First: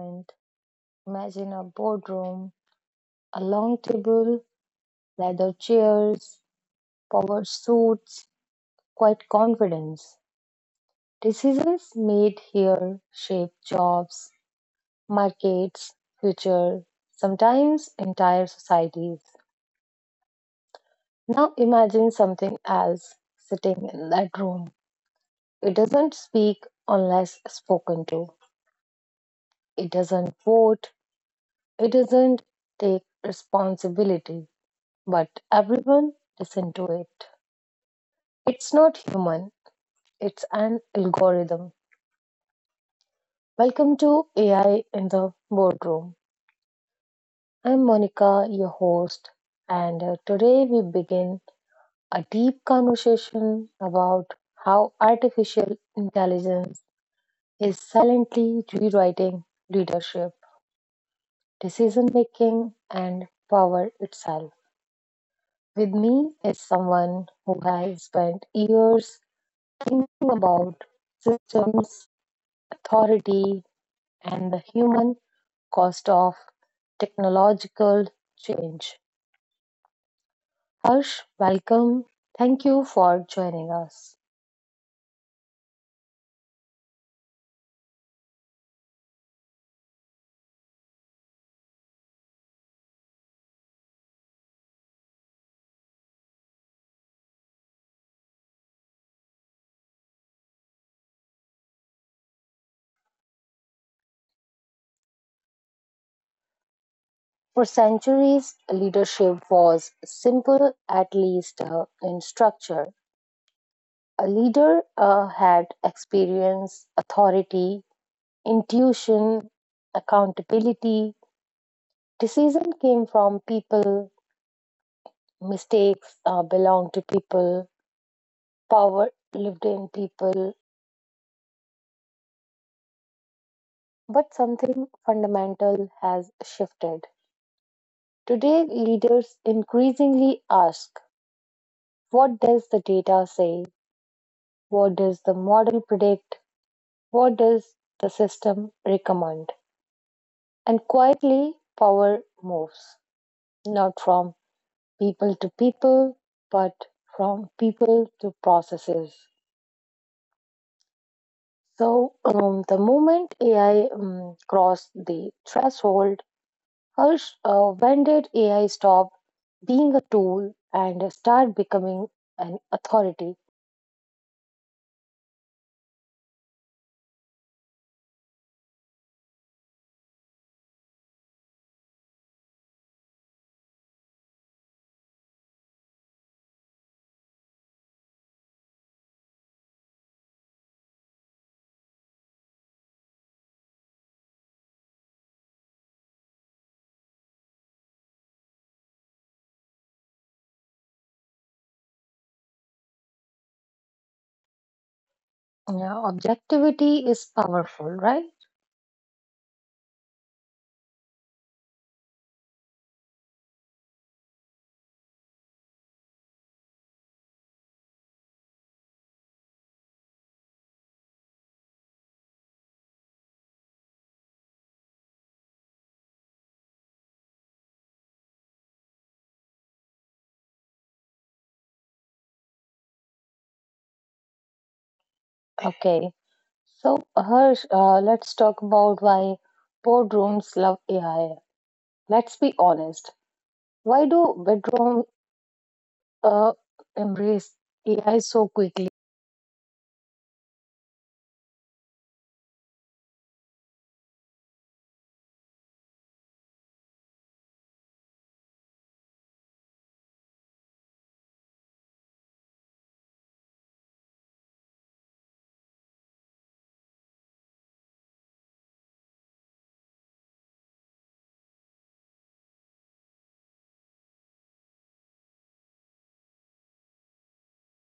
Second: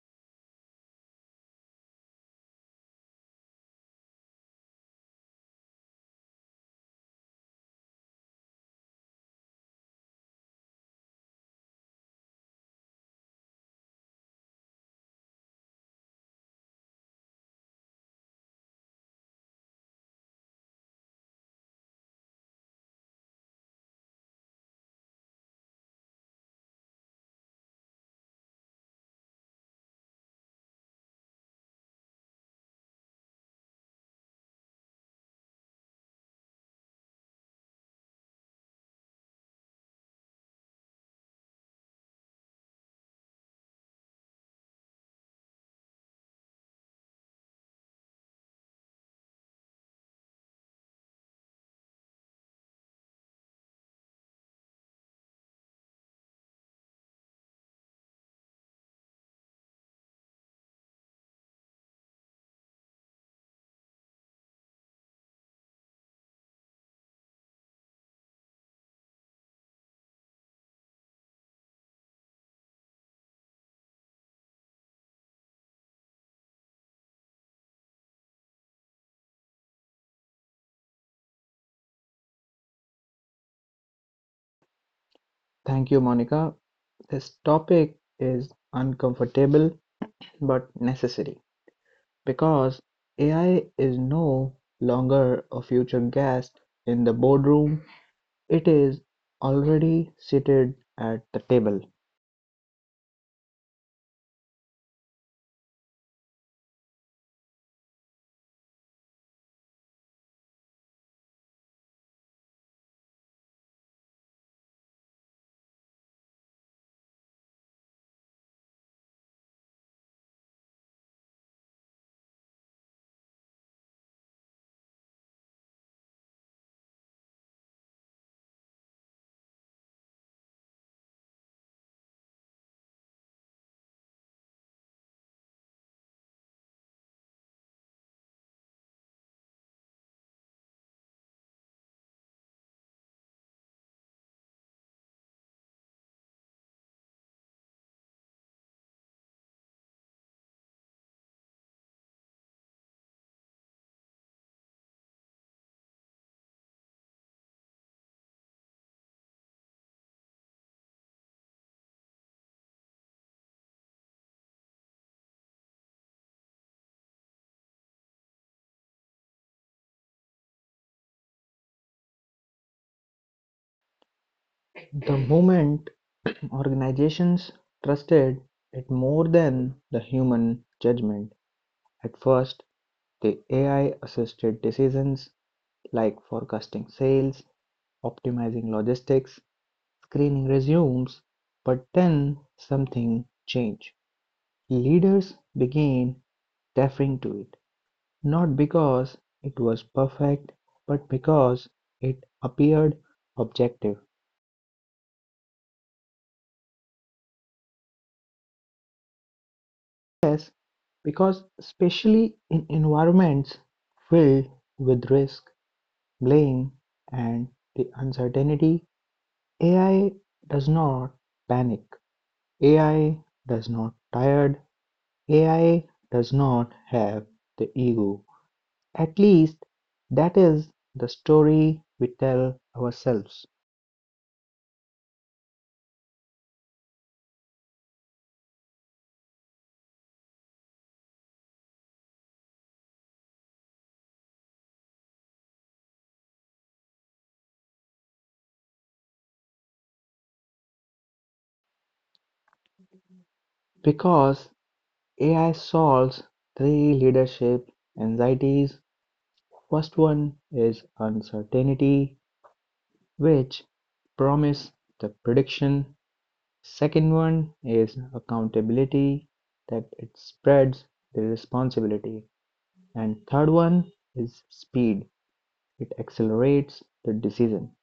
moment. Imagine a boardroom, a long table, leather chairs, powered suits, quiet confidence. Decisions made here shape jobs, markets, future, sometimes entire societies. Now imagine something else sitting in that room. It doesn't speak unless spoken to. It doesn't vote. It doesn't take responsibility but everyone is into it. It's not human, it's an algorithm. Welcome to AI in the Boardroom. I'm Monica, your host, and today we begin a deep conversation about how artificial intelligence is silently rewriting leadership, decision making, and power itself. With me is someone who has spent years thinking about systems authority, and the human cost of technological change. Harsh, welcome. Thank you for joining us. Thank you, Monica. This topic is uncomfortable but necessary because AI is no longer a future guest in the boardroom, it is already seated at the table. For centuries, leadership was simple, at least in structure. A leader had experience, authority, intuition, accountability. Decision came from people, mistakes belong to people, power lived in people, but something fundamental has shifted. Today, leaders increasingly ask, what does the data say? What does the model predict? What does the system recommend? And quietly, power moves not from people to people, but from people to processes. So, the moment AI crossed the threshold, Harsh, when did AI stop being a tool and start becoming an authority? The moment organizations trusted it more than the human judgment, at first the AI assisted decisions like forecasting sales, optimizing logistics, screening resumes, but then something changed. Leaders began deferring to it, not because it was perfect, but because it appeared objective. Yeah, objectivity is powerful, right? Yes, because especially in environments filled with risk, blame, and the uncertainty, AI does not panic. AI does not tired. AI does not have the ego. At least, that is the story we tell ourselves, Okay. So, Harsh, let's talk about why boardrooms love AI. Let's be honest. Why do bedroom uh, embrace AI so quickly? because AI solves three leadership anxieties. First one is uncertainty, which promise the prediction. Second one is accountability, that it spreads the responsibility. And third one is speed, it accelerates the decision.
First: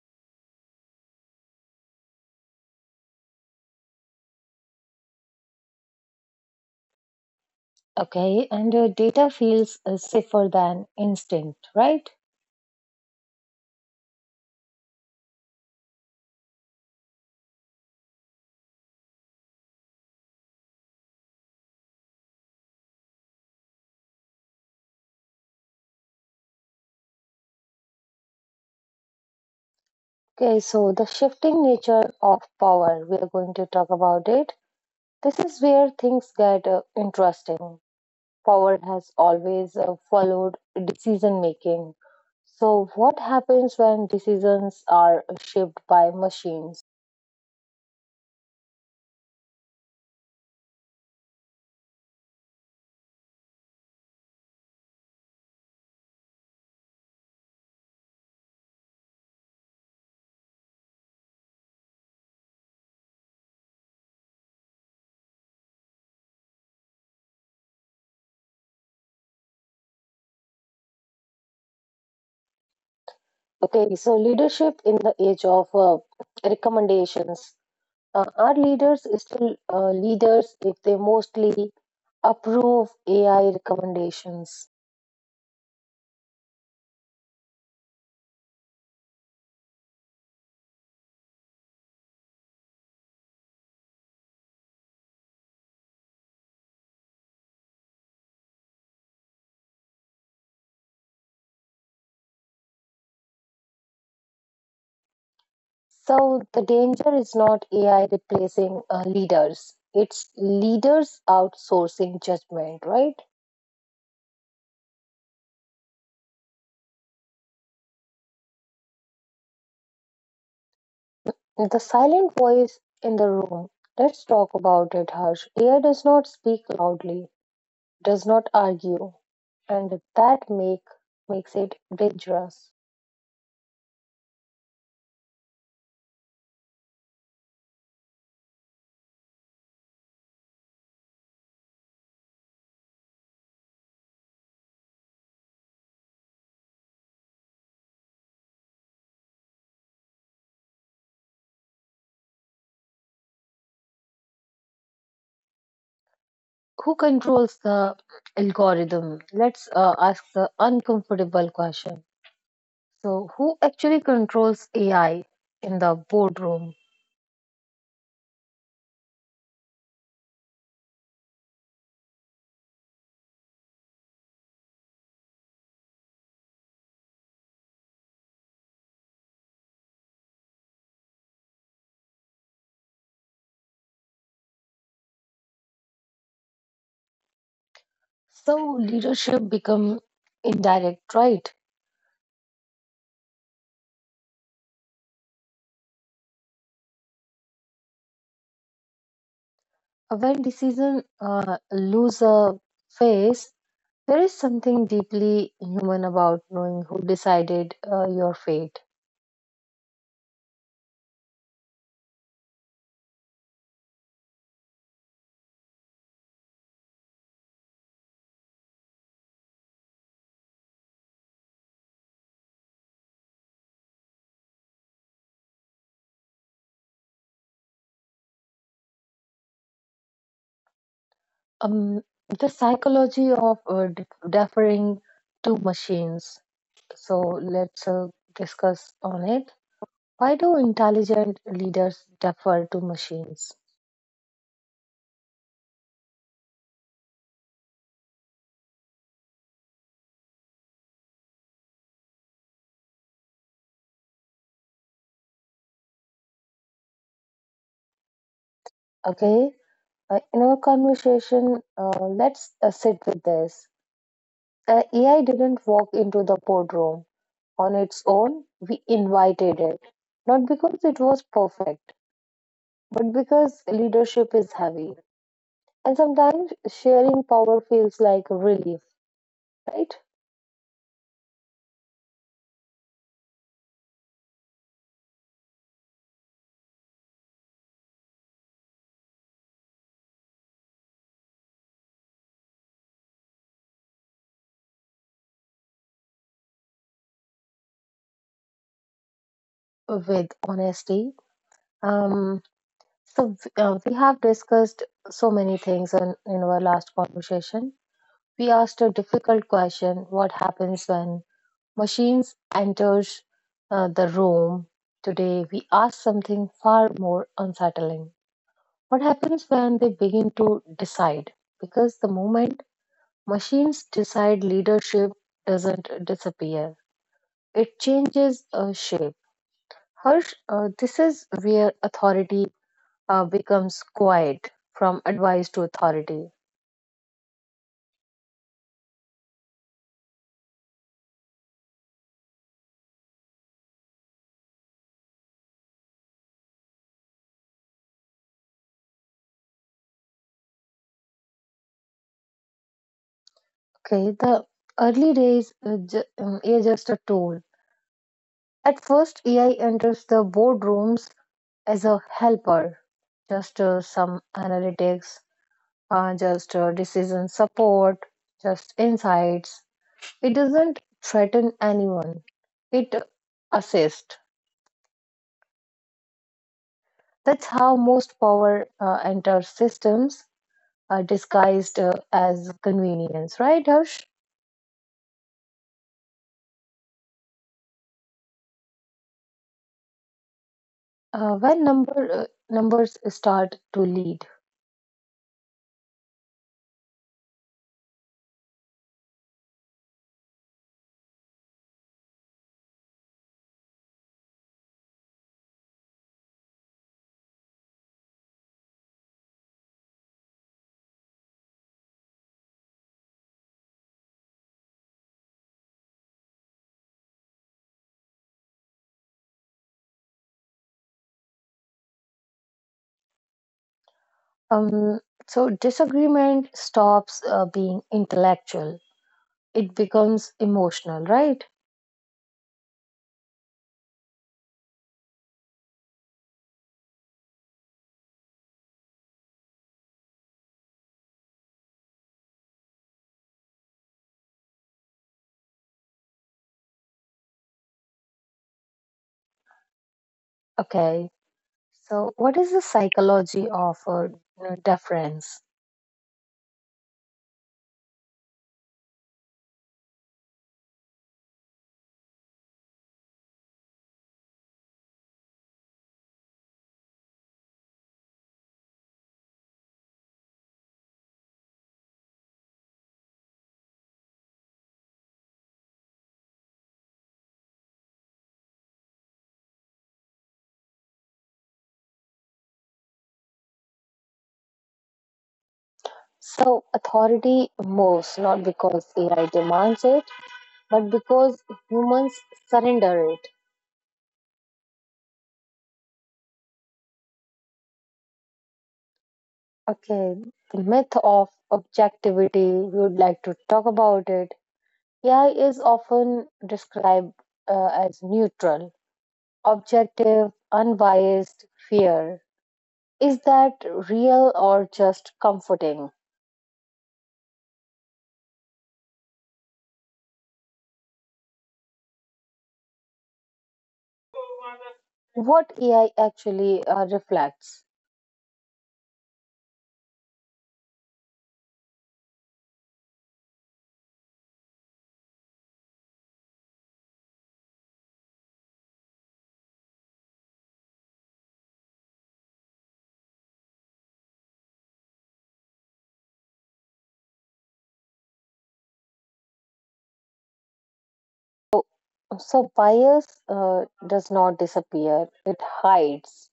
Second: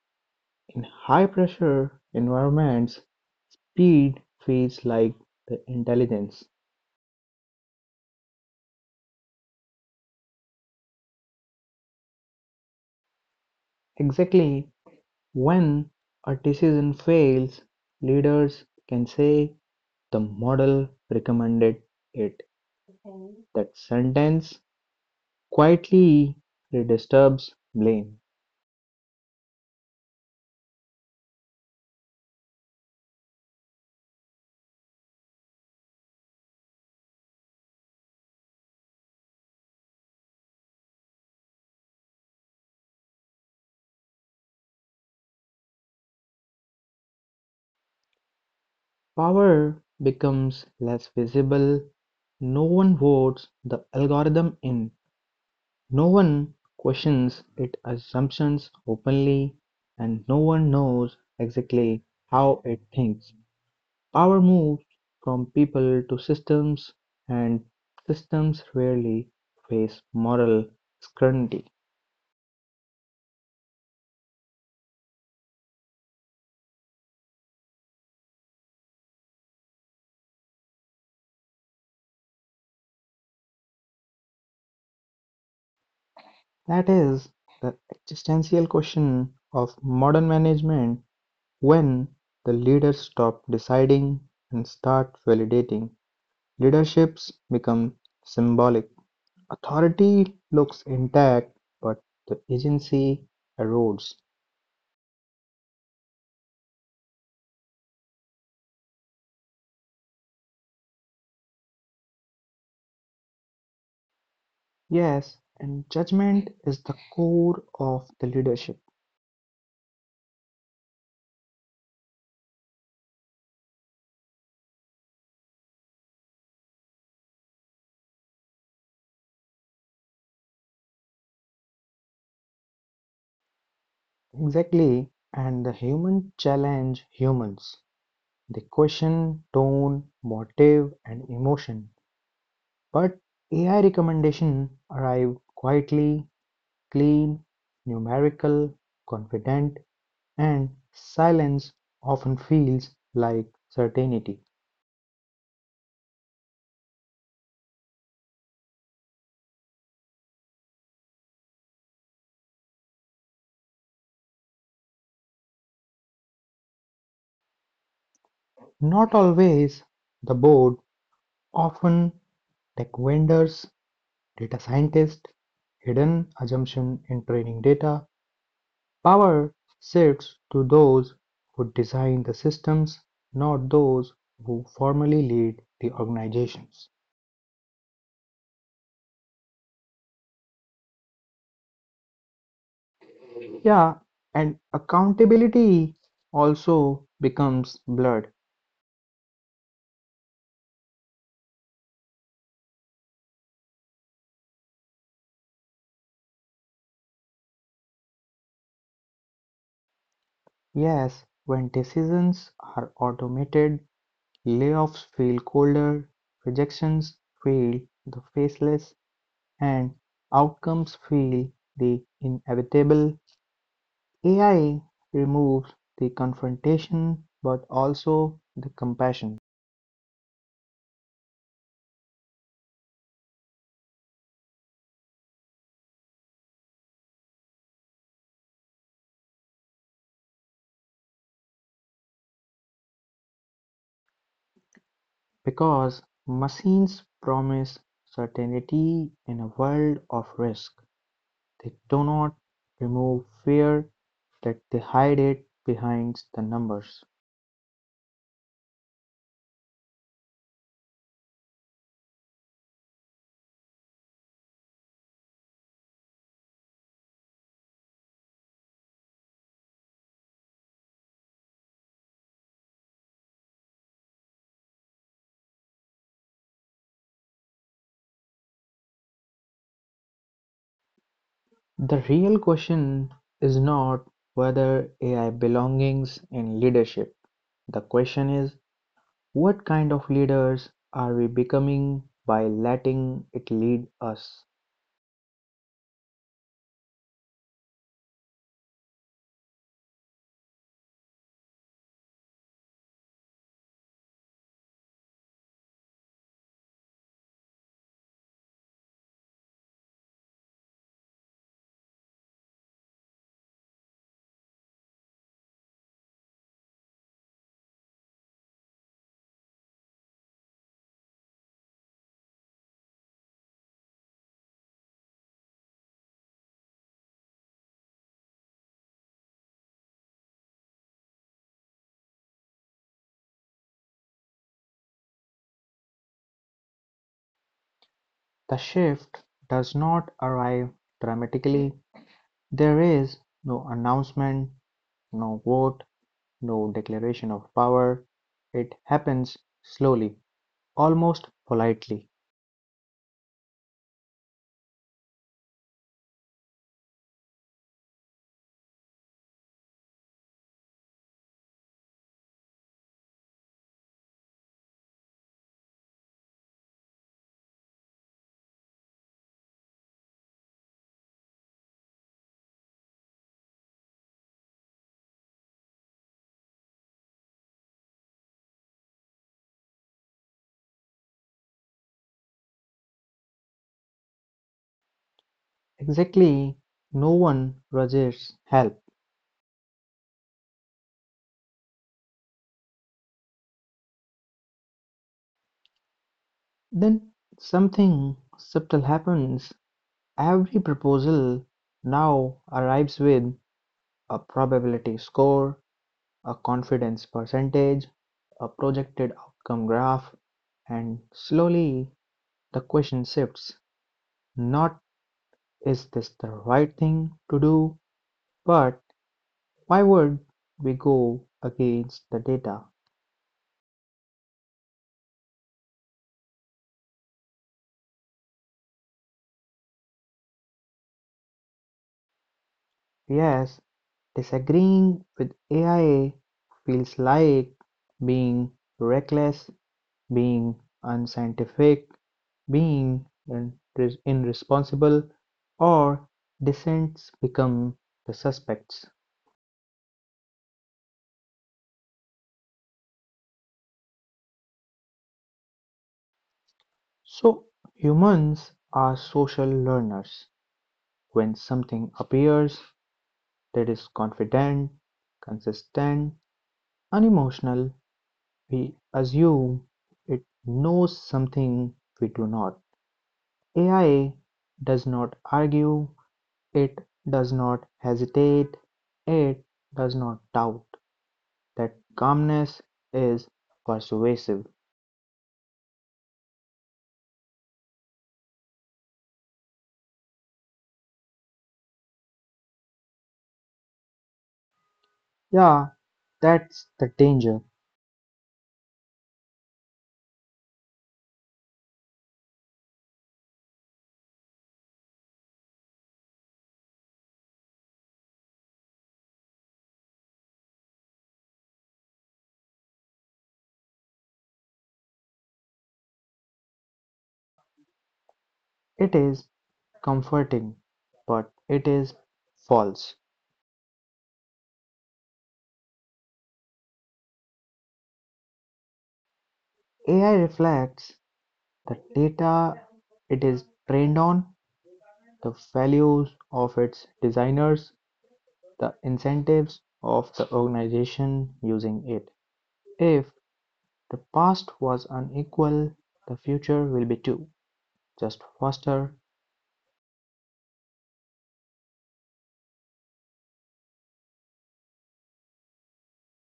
In high pressure environments, speed feels like the intelligence. Okay, and data feels safer than instinct, right? Exactly, when a decision fails, leaders can say, "The model recommended it." That sentence quietly redistributes blame. Okay, so the shifting nature of power, we are going to talk about it. This is where things get interesting. Power has always followed decision making. So, what happens when decisions are shaped by machines? Power becomes less visible. No one votes the algorithm in, no one questions its assumptions openly, and no one knows exactly how it thinks. Power moved from people to systems, and systems rarely face moral scrutiny. Okay, so leadership in the age of recommendations. Are leaders still leaders if they mostly approve AI recommendations? That is the existential question of modern management when the leaders stop deciding and start validating. Leaderships become symbolic. Authority looks intact, but the agency erodes. So, the danger is not AI replacing leaders, it's leaders outsourcing judgment, right? Yes, and judgment is the core of the leadership. The silent voice in the room. Let's talk about it, Harsh. AI does not speak loudly, does not argue, and that makes it dangerous. Exactly. And the human challenge humans. They question tone, motive, and emotion. But AI recommendation arrive quietly, clean, numerical, confident, and silence often feels like certainty. Who controls the algorithm? Let's ask the uncomfortable question. So, who actually controls AI in the boardroom? Not always the board, often tech vendors, data scientists, hidden assumption in training data. Power sits to those who design the systems, not those who formally lead the organizations. So, leadership become indirect, right? Yeah, and accountability also becomes blurred. When decision lose a face, there is something deeply human about knowing who decided your fate. Yes, when decisions are automated, layoffs feel colder, rejections feel the faceless, and outcomes feel the inevitable. AI removes the confrontation but also the compassion, Um, the psychology of deferring to machines. So let's discuss on it. Why do intelligent leaders defer to machines? because machines promise certainty in a world of risk. They do not remove fear, that they hide it behind the numbers. Okay, in our conversation, let's sit with this. AI didn't walk into the boardroom on its own. We invited it, not because it was perfect but because leadership is heavy. And sometimes sharing power feels like relief, right? The real question is not whether AI belongs in leadership. The question is what kind of leaders are we becoming by letting it lead us? With honesty. Um, so we have discussed so many things in our last conversation. We asked a difficult question: what happens when machines enters the room? Today we ask something far more unsettling. What happens when they begin to decide? Because the moment machines decide, leadership doesn't disappear, it changes a shape. Harsh, this is where authority becomes quiet, from advice to authority. The shift does not arrive dramatically. There is no announcement, no vote, no declaration of power. It happens slowly, almost politely. Okay, the early days is just a tool. At first, AI enters the boardrooms as a helper, just some analytics, just decision support, just insights. It doesn't threaten anyone, it assists. That's how most power enter systems are disguised as convenience, right, Harsh? Exactly, no one rushes help. When numbers start to lead, Then something subtle happens. Every proposal now arrives with a probability score, a confidence percentage, a projected outcome graph, and slowly the question shifts, not is this the right thing to do, but why would we go against the data? um, so disagreement stops being intellectual. It becomes emotional, right? Yes, disagreeing with AI feels like being reckless, being unscientific, being irresponsible, or dissents become the suspects. Okay. So, what is the psychology of deference? So humans are social learners. When something appears that is confident, consistent, unemotional, we assume it knows something we do not. AI does not argue, it does not hesitate, it does not doubt. That calmness is persuasive. So, authority moves not because AI demands it but because humans surrender it. Yeah, that's the danger. Okay, the myth of objectivity, we would like to talk about it. AI is often described as neutral, objective, unbiased, fair. Is that real or just comforting? It is comforting, but it is false. What AI actually reflects? AI reflects the data it is trained on, the values of its designers, the incentives of the organization using it. If the past was unequal, the future will be too, just faster. So, bias does not disappear, it hides.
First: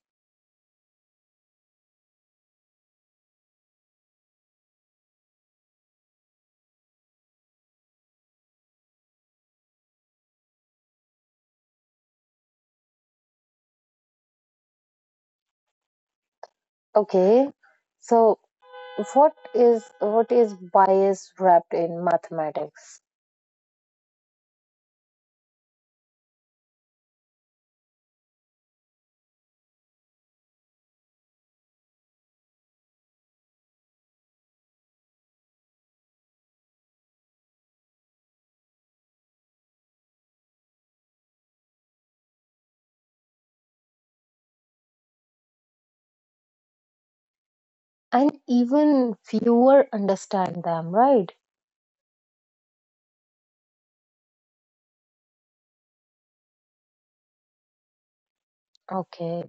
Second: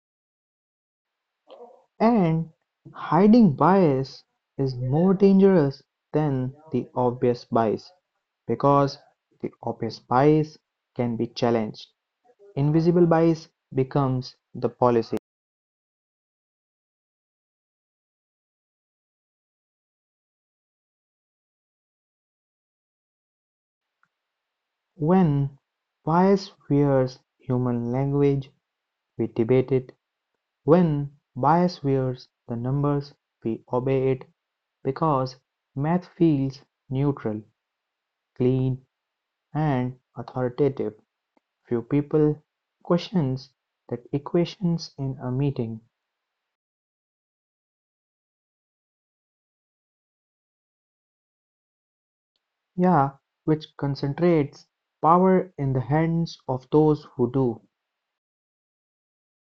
And hiding bias is more dangerous than the obvious bias because the obvious bias can be challenged. Invisible bias becomes the policy Okay, so what is, what is bias wrapped in mathematics, when bias wears human language, we debate it. When bias wears the numbers, we obey it because math feels neutral, clean, and authoritative. Few people questions that equations in a meeting. and even fewer understand them, right? Yeah, which concentrates power in the hands of those who do. Okay,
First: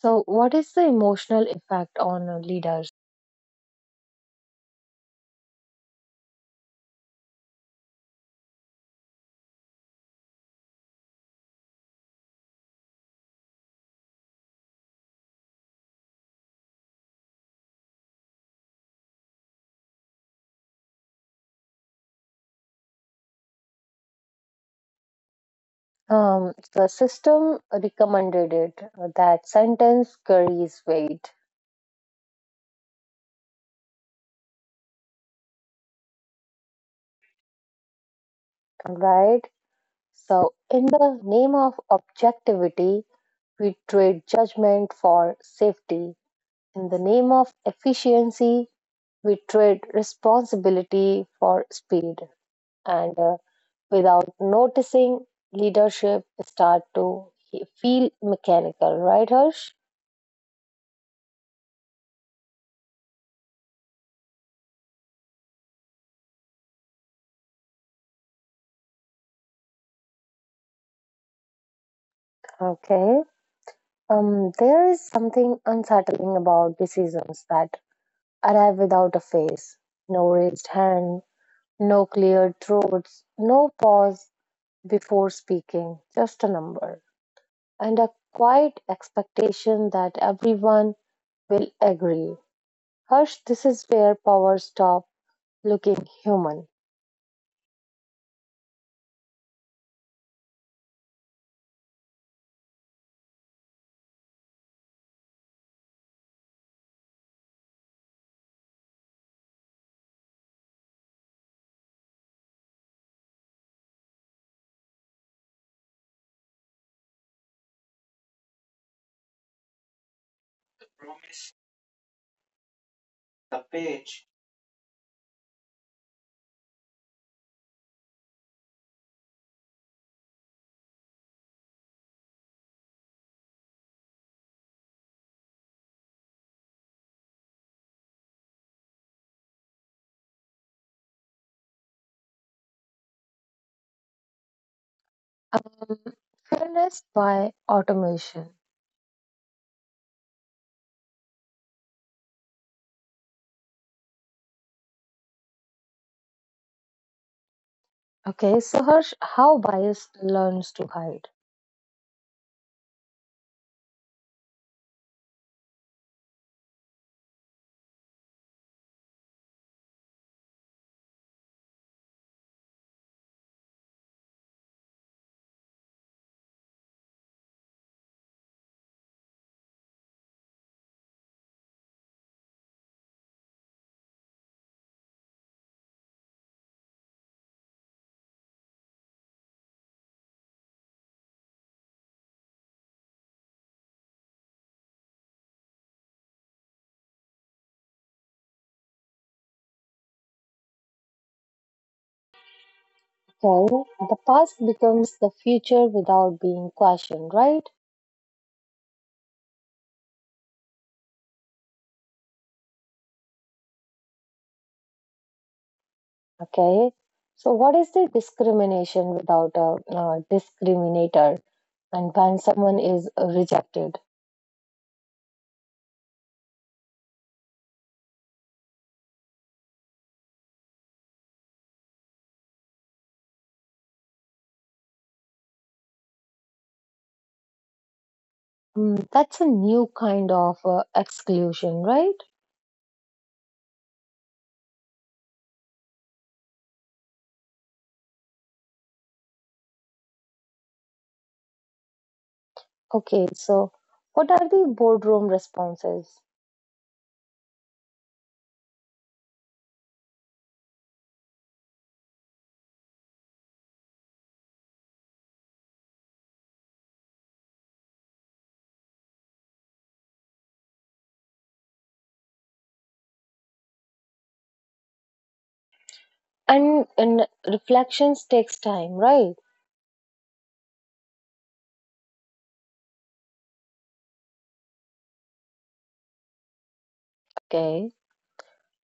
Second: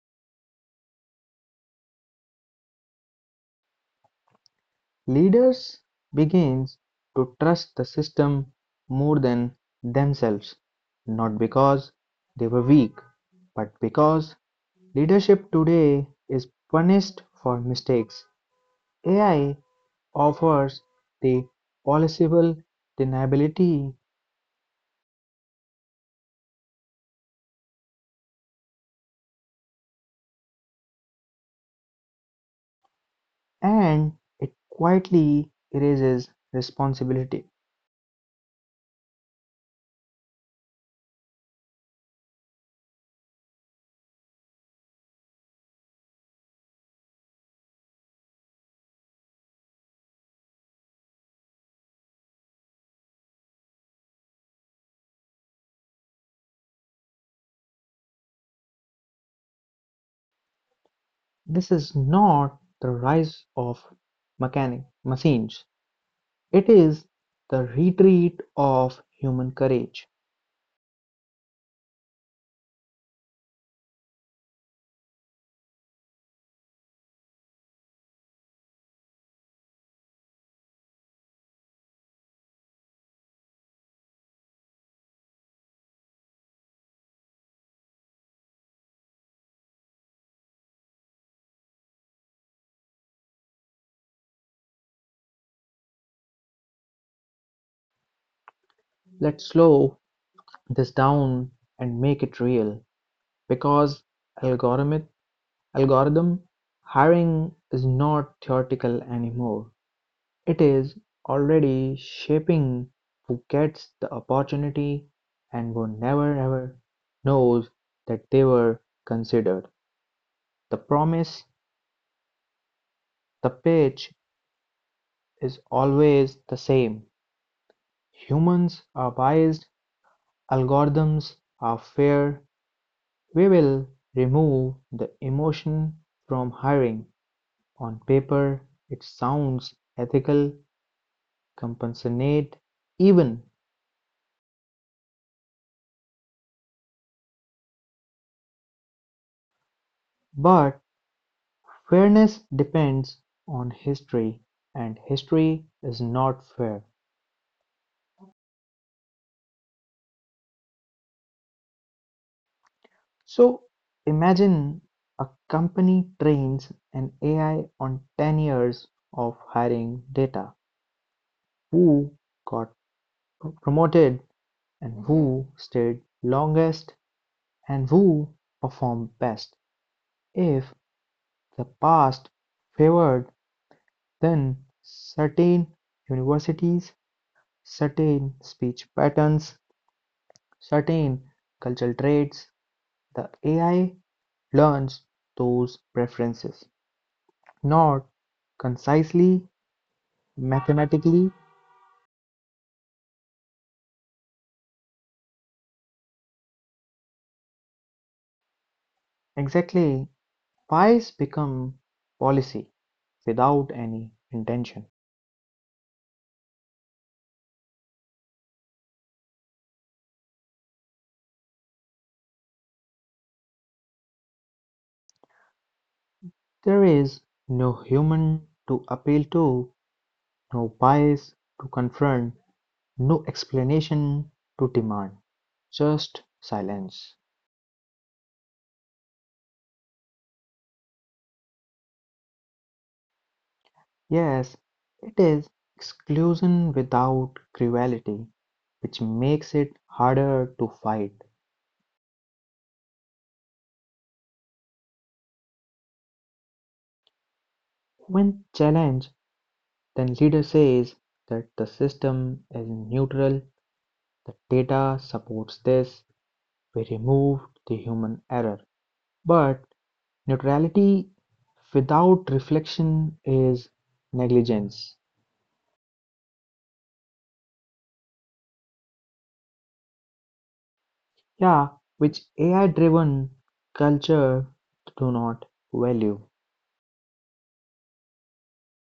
so what is the emotional effect on leaders? Leaders begins to trust the system more than themselves, not because they were weak, but because leadership today is punished for mistakes. AI offers the possible deniability The system recommended it, that sentence carries weight, and it quietly erases responsibility. right? So, in the name of objectivity we trade judgment for safety, in the name of efficiency we trade responsibility for speed, and without noticing leadership start to feel mechanical, right, Harsh? This is not the rise of mechanic machines. It is the retreat of human courage. Okay. There is something unsettling about decisions that arrive without a face, no raised hand, no clear throats, no pause before speaking, just a number and a quiet expectation that everyone will agree. Harsh, this is where power stops looking human. Let's slow this down and make it real because algorithmic algorithm hiring is not theoretical anymore. It is already shaping who gets the opportunity and who never ever knows that they were considered. The promise, the pitch is always the same. Humans are biased, algorithms are fair, we will remove the emotion from hiring. On paper it sounds ethical, compensate even, Um, Fairness by automation. but fairness depends on history, and history is not fair. Okay, so Harsh, how bias learns to hide. So imagine a company trains an AI on 10 years of hiring data. Who got promoted? And who stayed longest and who performed best? If the past favored then certain universities, certain speech patterns, certain cultural traits, the AI learns those preferences, not concisely, mathematically. Okay, the past becomes the future without being questioned, right? Exactly, pies become policy without any intention. Okay. So, what is the discrimination without a discriminator, and when someone is rejected? There is no human to appeal to, no bias to confront, no explanation to demand, just silence. Mm, that's a new kind of exclusion, right? Yes, it is exclusion without cruelty, which makes it harder to fight. Okay. So, what are the boardroom responses? When challenged, then leader says that the system is neutral, the data supports this, we removed the human error. But neutrality without reflection is negligence, And reflections takes time, right? yeah, which AI-driven culture do not value. Okay.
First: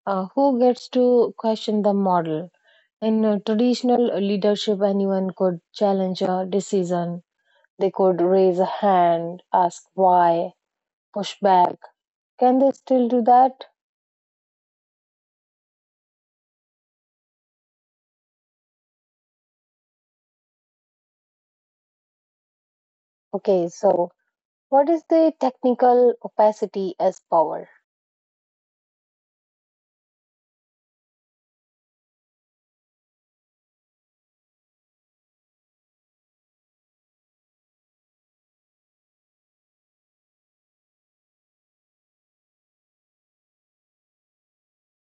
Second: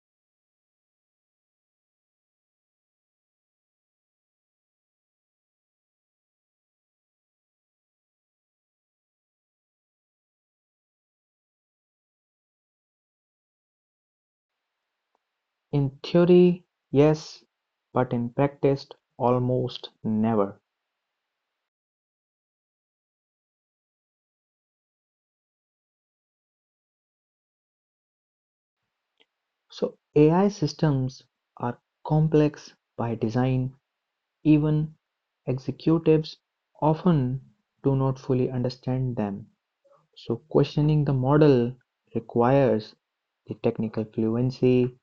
Who gets to question the model? In traditional leadership, anyone could challenge a decision. They could raise a hand, ask why, push back. Can they still do that? In theory, yes, but in practice, almost never. Okay, so what is the technical opacity as power? So AI systems are complex by design. Even executives often do not fully understand them. So questioning the model requires the technical fluency,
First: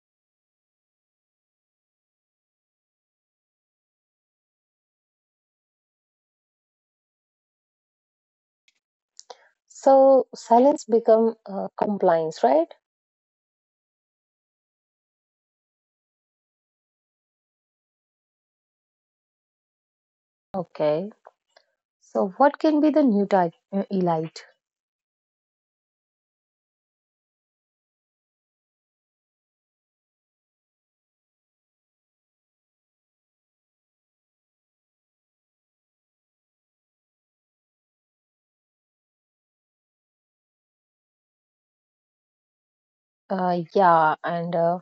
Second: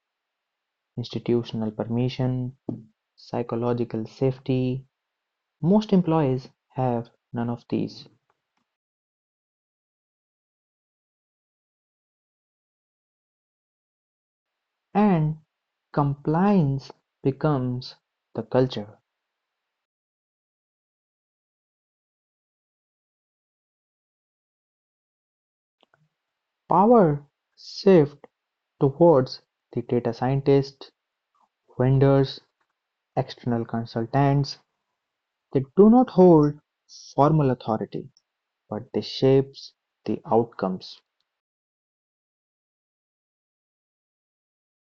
institutional permission, psychological safety. Most employees have none of these, So silence become compliance, right? and compliance becomes the culture. Okay. So what can be the new type elite? Power shift towards the data scientists, vendors, external consultants. They do not hold formal authority, but they shapes the outcomes. Yeah, and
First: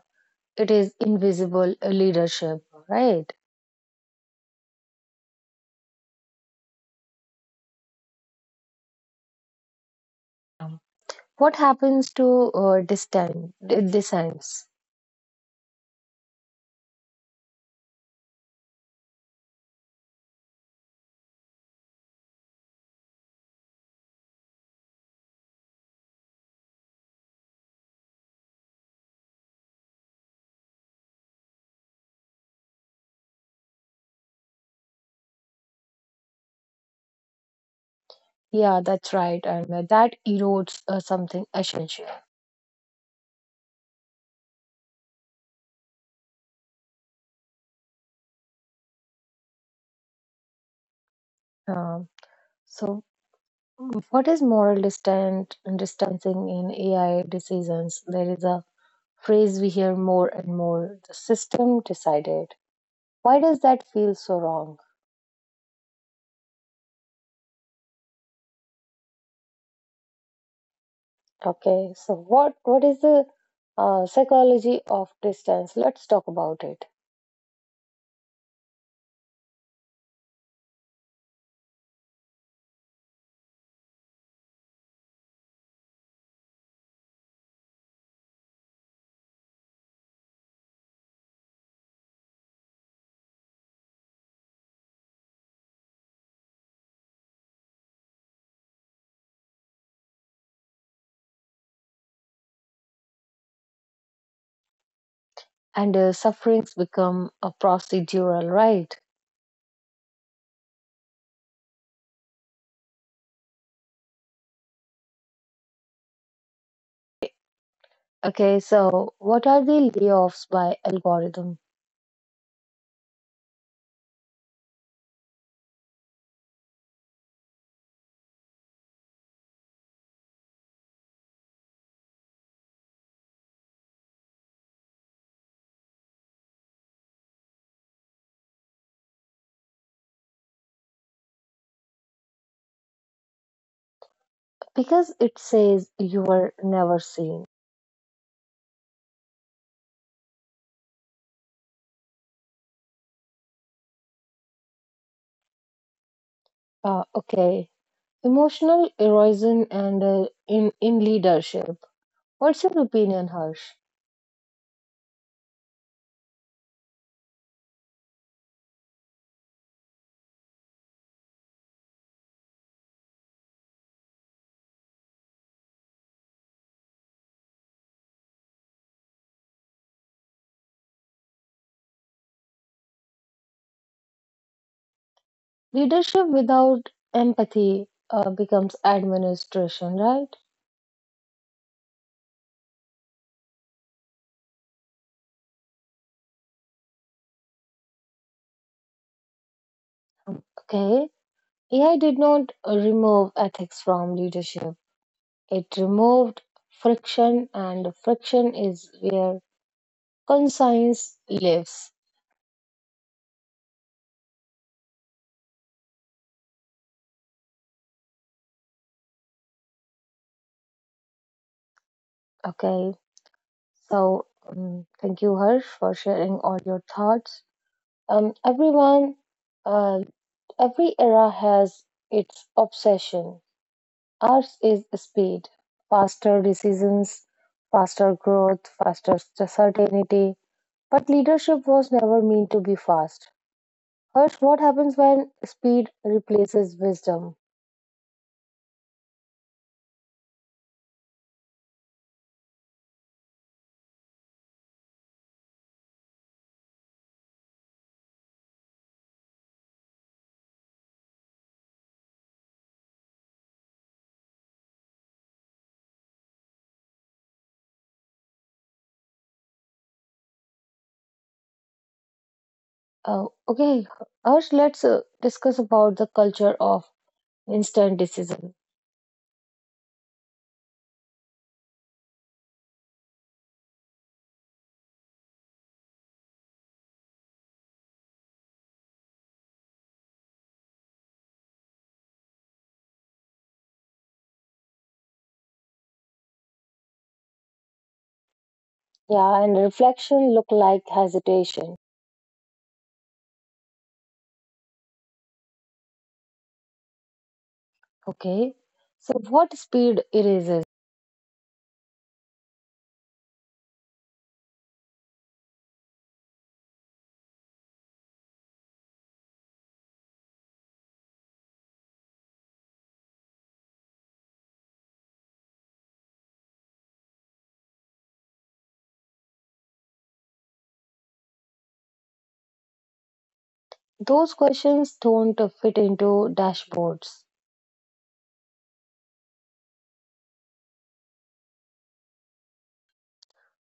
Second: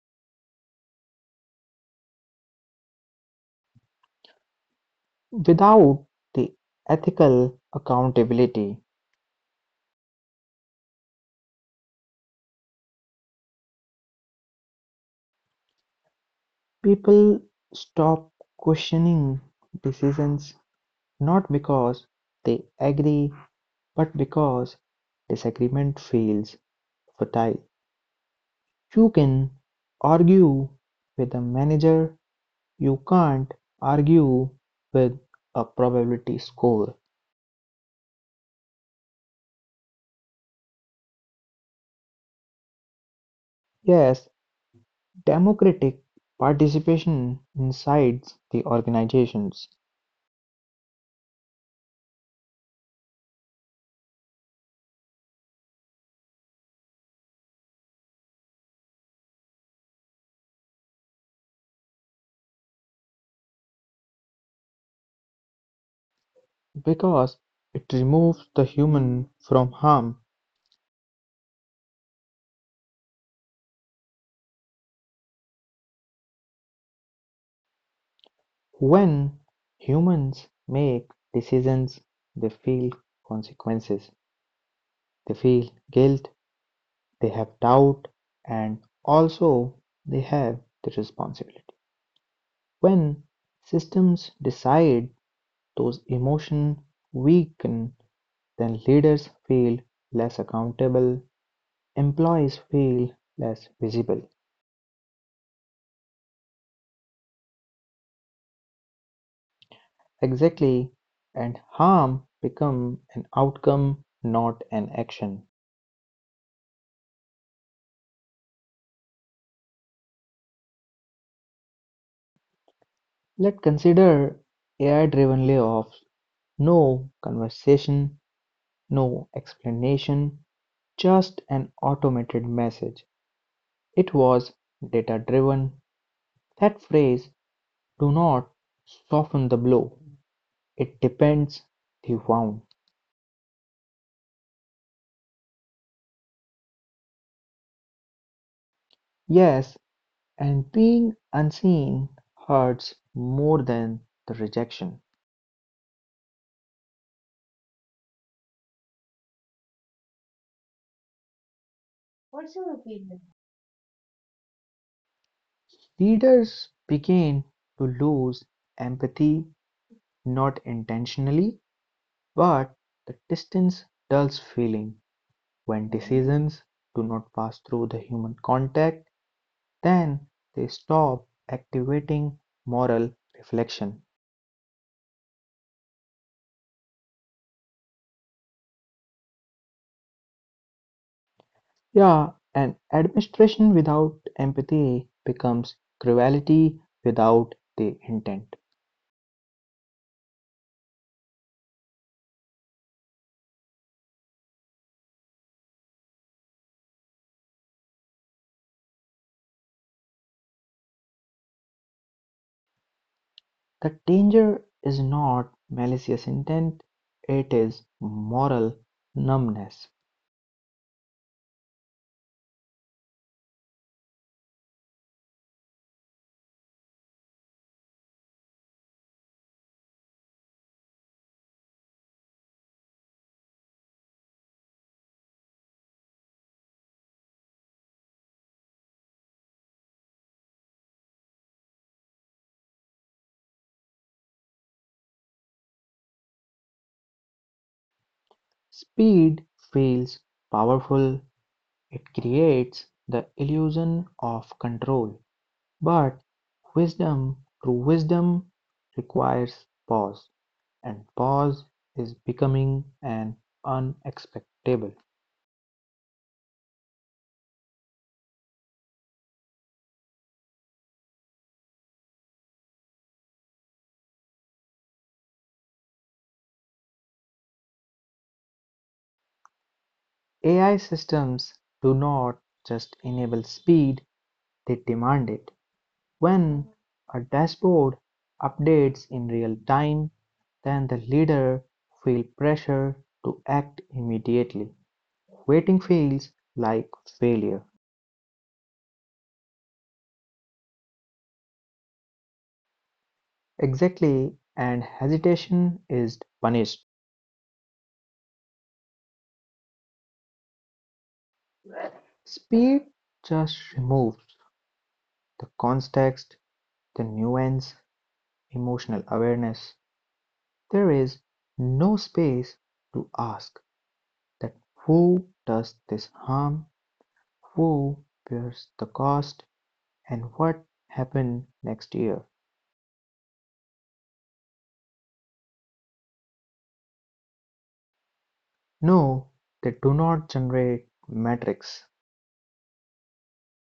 it is invisible leadership, right? Without the ethical accountability, Um, What happens to designs? people stop questioning decisions not because they agree but because disagreement feels futile. You can argue with a manager, you can't argue with a probability score. Yeah, that's right, and that erodes something essential. Yes, democratic participation incites the organizations Um, so, what is moral distant distancing in AI decisions? There is a phrase we hear more and more: the system decided. Why does that feel so wrong? because it removes the human from harm. Okay, so what is the psychology of distance? Let's talk about it. When humans make decisions, they feel consequences, they feel guilt, they have doubt, and also they have the responsibility. When systems decide, those emotions weaken, then leaders feel less accountable, employees feel less visible. And sufferings become a procedural, right? Exactly, and harm become an outcome, not an action. Okay, so what are the layoffs by algorithm? Let's consider AI-driven layoffs: no conversation, no explanation, just an automated message. It was data-driven. That phrase, do not soften the blow. It depends, they found. Because it says you were never seen. Yes, and being unseen hurts more than the rejection. Okay, emotional erosion and in leadership. What's your opinion, Harsh? Leaders began to lose empathy, not intentionally, but the distance dulls feeling. When decisions do not pass through the human contact, then they stop activating moral reflection. Leadership without empathy becomes administration, right? Yeah, and administration without empathy becomes cruelty without the intent. Okay, AI did not remove ethics from leadership. It removed friction, and friction is where conscience lives. The danger is not malicious intent, it is moral numbness. Okay, so thank you, Harsh, for sharing all your thoughts. Everyone, uh, every era has its obsession. Ours is speed, faster decisions, faster growth, faster certainty. But leadership was never meant to be fast. Harsh, what happens when speed replaces wisdom? Speed feels powerful. It creates the illusion of control, but wisdom, true wisdom, requires pause, and pause is becoming an unexpectable. Okay, Harsh, let's discuss about the culture of instant decision. AI systems do not just enable speed, they demand it. When a dashboard updates in real time, then the leader feels pressure to act immediately. Waiting feels like failure. Yeah, and reflection look like hesitation. Exactly, and hesitation is punished. Okay. So what speed erases? Speed just removes the context, the nuance, emotional awareness. There is no space to ask that who does this harm, who bears the cost, and what happened next year. Those questions don't fit into dashboards. No, they do not generate metrics.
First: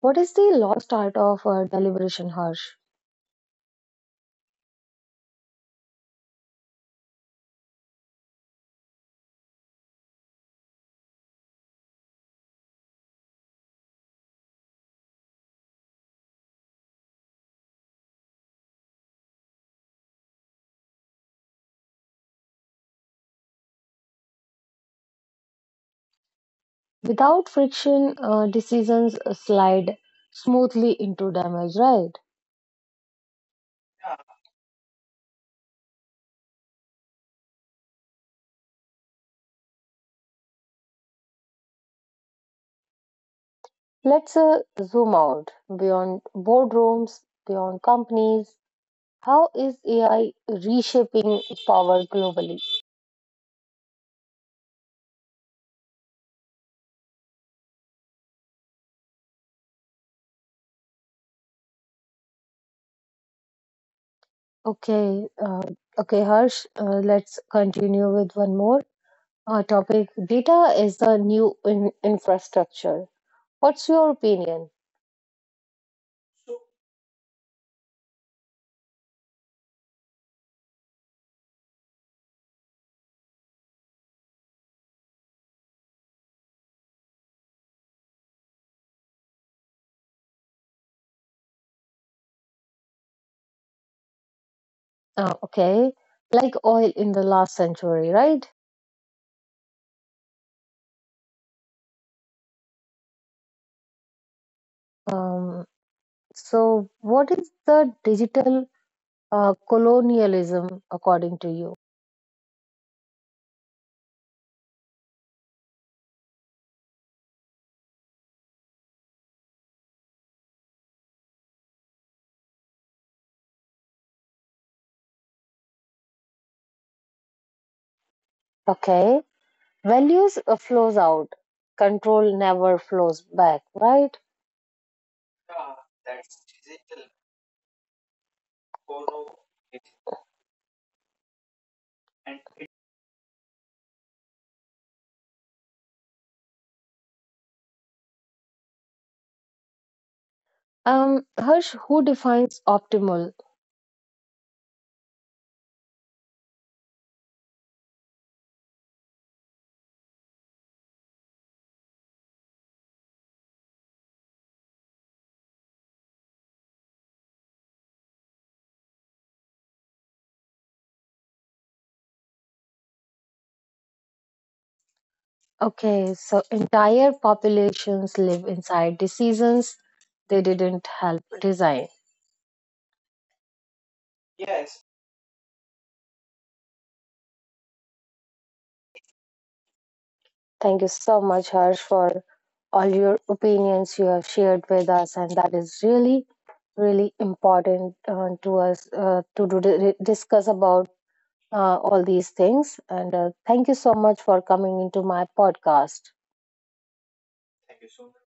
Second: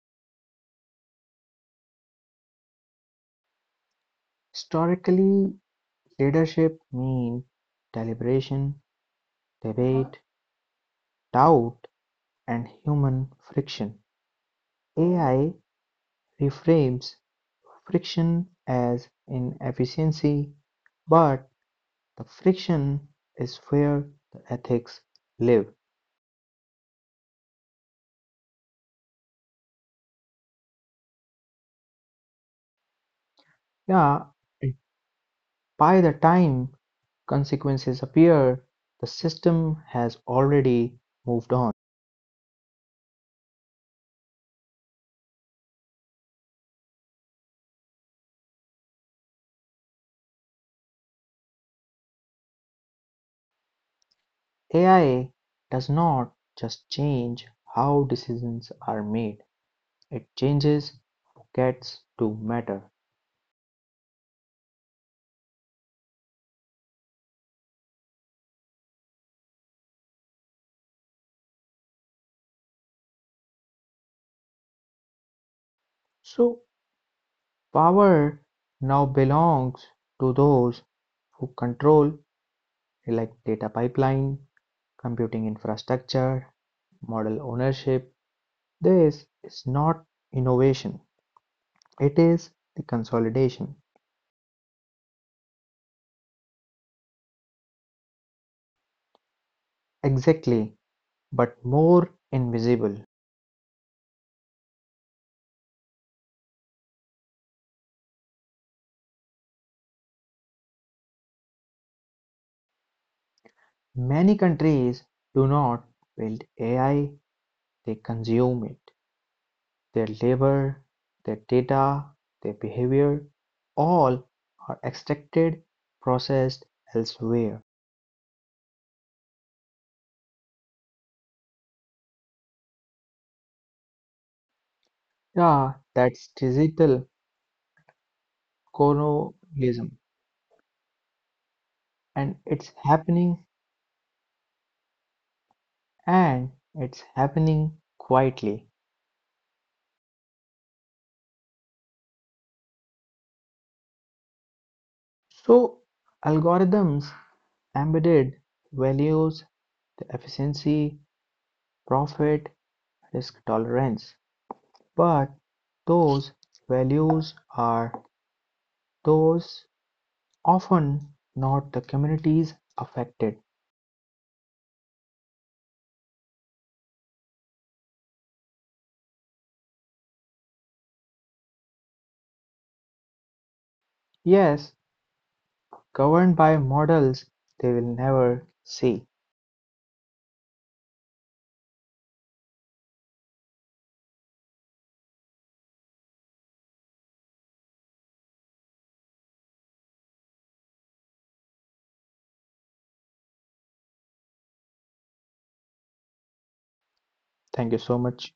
What is the lost art of deliberation, Harsh? Historically, leadership means deliberation, debate, doubt, and human friction. AI reframes friction as inefficiency, but the friction is where the ethics live. Without friction, decisions slide smoothly into damage, right? Yeah, by the time consequences appear, the system has already moved on. Let's zoom out beyond boardrooms, beyond companies. How is AI reshaping power globally? AI does not just change how decisions are made, it changes who gets to matter. Okay, uh, okay, Harsh. Let's continue with one more topic. Data is the new infrastructure. What's your opinion? So, power now belongs to those who control like data pipeline, computing infrastructure, model ownership. This is not innovation, it is the consolidation. Okay, like oil in the last century, right? Exactly, but more invisible. Um, so, what is the digital colonialism according to you? Many countries do not build AI, they consume it. Their labor, their data, their behavior, all are extracted, processed elsewhere. Okay, values flows out, control never flows back, right? Yeah, that's digital colonialism, and it's happening quietly. Harsh, who defines optimal? So, algorithms embedded values, the efficiency, profit, risk tolerance, but those values are those often not the communities affected. Okay, so entire populations live inside decisions they didn't help design. Yes, governed by models they will never see. Thank you so much, Harsh, for all your opinions you have shared with us, and that is really, really important to us to discuss about all these things. And thank you so much for coming into my podcast. Thank you so much.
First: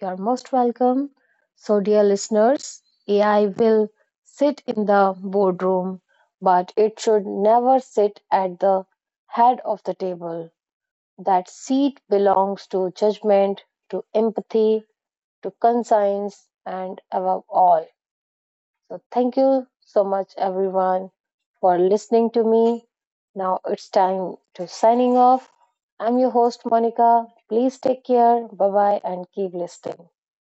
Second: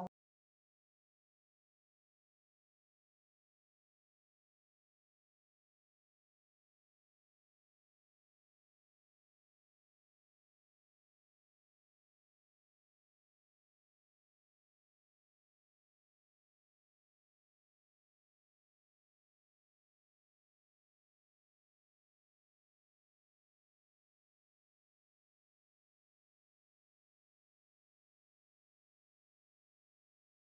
You're most welcome. So, dear listeners, AI will sit in the boardroom, but it should never sit at the head of the table. That seat belongs to judgment, to empathy, to conscience, and above all. So, thank you so much, everyone, for listening to me. Now it's time to signing off. I'm your host, Monica. Please take care. Bye bye, and keep listening.